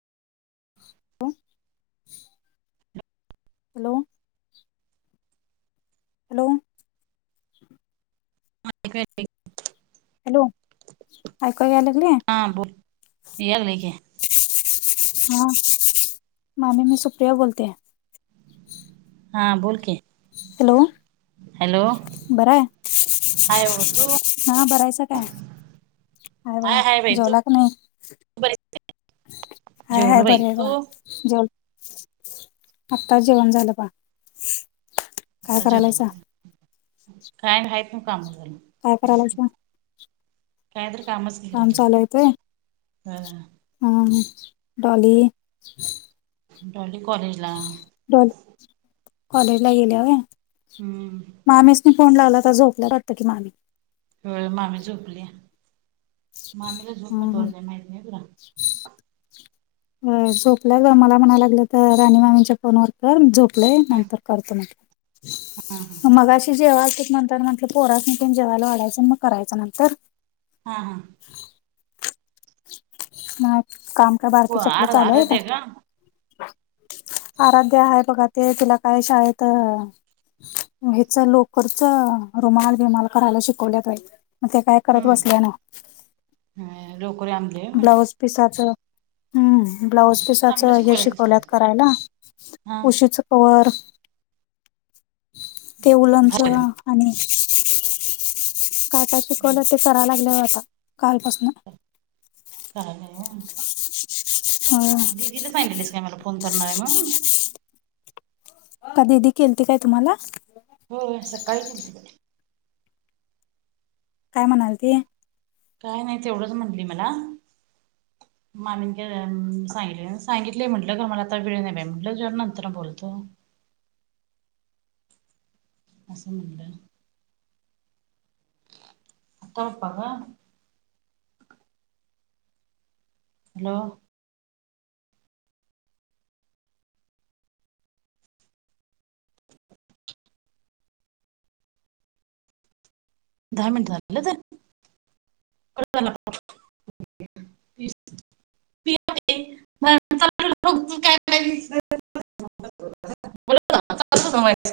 Hello! Hello! [unintelligible] Hello ऐकाय या लागलय? बोल यागले की हा मामी मी सुप्रिया बोलतीया. हा बोल की! हॅलो! हॅलो! बरं आहे हाय हो तू हा बर आहेसा काय? आहे बघा हाय हाय बाई तू जेवला का नाही? बर हाय हाय जेवलो बाई! बरे आहे तू? बघा जेव, आत्ताच जेवण झालं पाहा. आत्ता जेवला, काय नाहीत कामा झाली? काय करायलासा? कायतरी कामच की काम घरातली हा! हम डॉली डॉली कॉलेजला! कॉलेजला गेलिया होय? हम्म! मामीसनी फोन लावला आता झोपल्या वाटतंय की मामी. होय मामी झोपलीया, मामीला हा झोप हा महत्त्वाची आहे माहती नाही होय तुला? होय झोपल्यात होय मला म्हणाय लागल्यात राणी मामीच्या फोनवर कर मी झोप लोय नंतर करतो म्हने. हा हा! मगाशी जेवाय आलतेत म्हणताना म्हटलं पोरास्नी पण जेवायला वाढायं मग कयचं नंतर. हा! मग काम का हो बारकीेच्या आपलं आर चालू आहे का? आराध्या आराध्य्या आहे बघा ते तिला काय शाळेत हच लोकरच रुमाल बीमाल करायला शिकवलय काय तर. मग ते काय करत बसलीया ना. होय लोकर आणली होय? ब्लाऊज पिसाचं हम्म, ब्लाउज पिसाच चांगलं हे शिकवायला शिकवल्यात शाळेत करायला हा उशीच कवर, ते उलंच आणि काय काय शिकवलं ते करायला लागल्या आता कालपासून. करायलीया होय, अ दि दी ला सांगितलेलंस काय मला फोन करणार आहे म्हणून? का दिदी केलते काय तुम्हाला? होय सकाळी कीलती बाई. काय म्हणाल ती? काय नाही ते एवढंच म्हटली मला. [inaudible] मामीन काय सांगितले काय, सांगितलंय म्हटलं खर मला आता वेळ नाही बाई म्हटलं जर नंतर बोलतो. असं म्हणलं. आता होता का? हॅलो! दहा मिनट झालं तर कट झाला फोन. [unintelligible]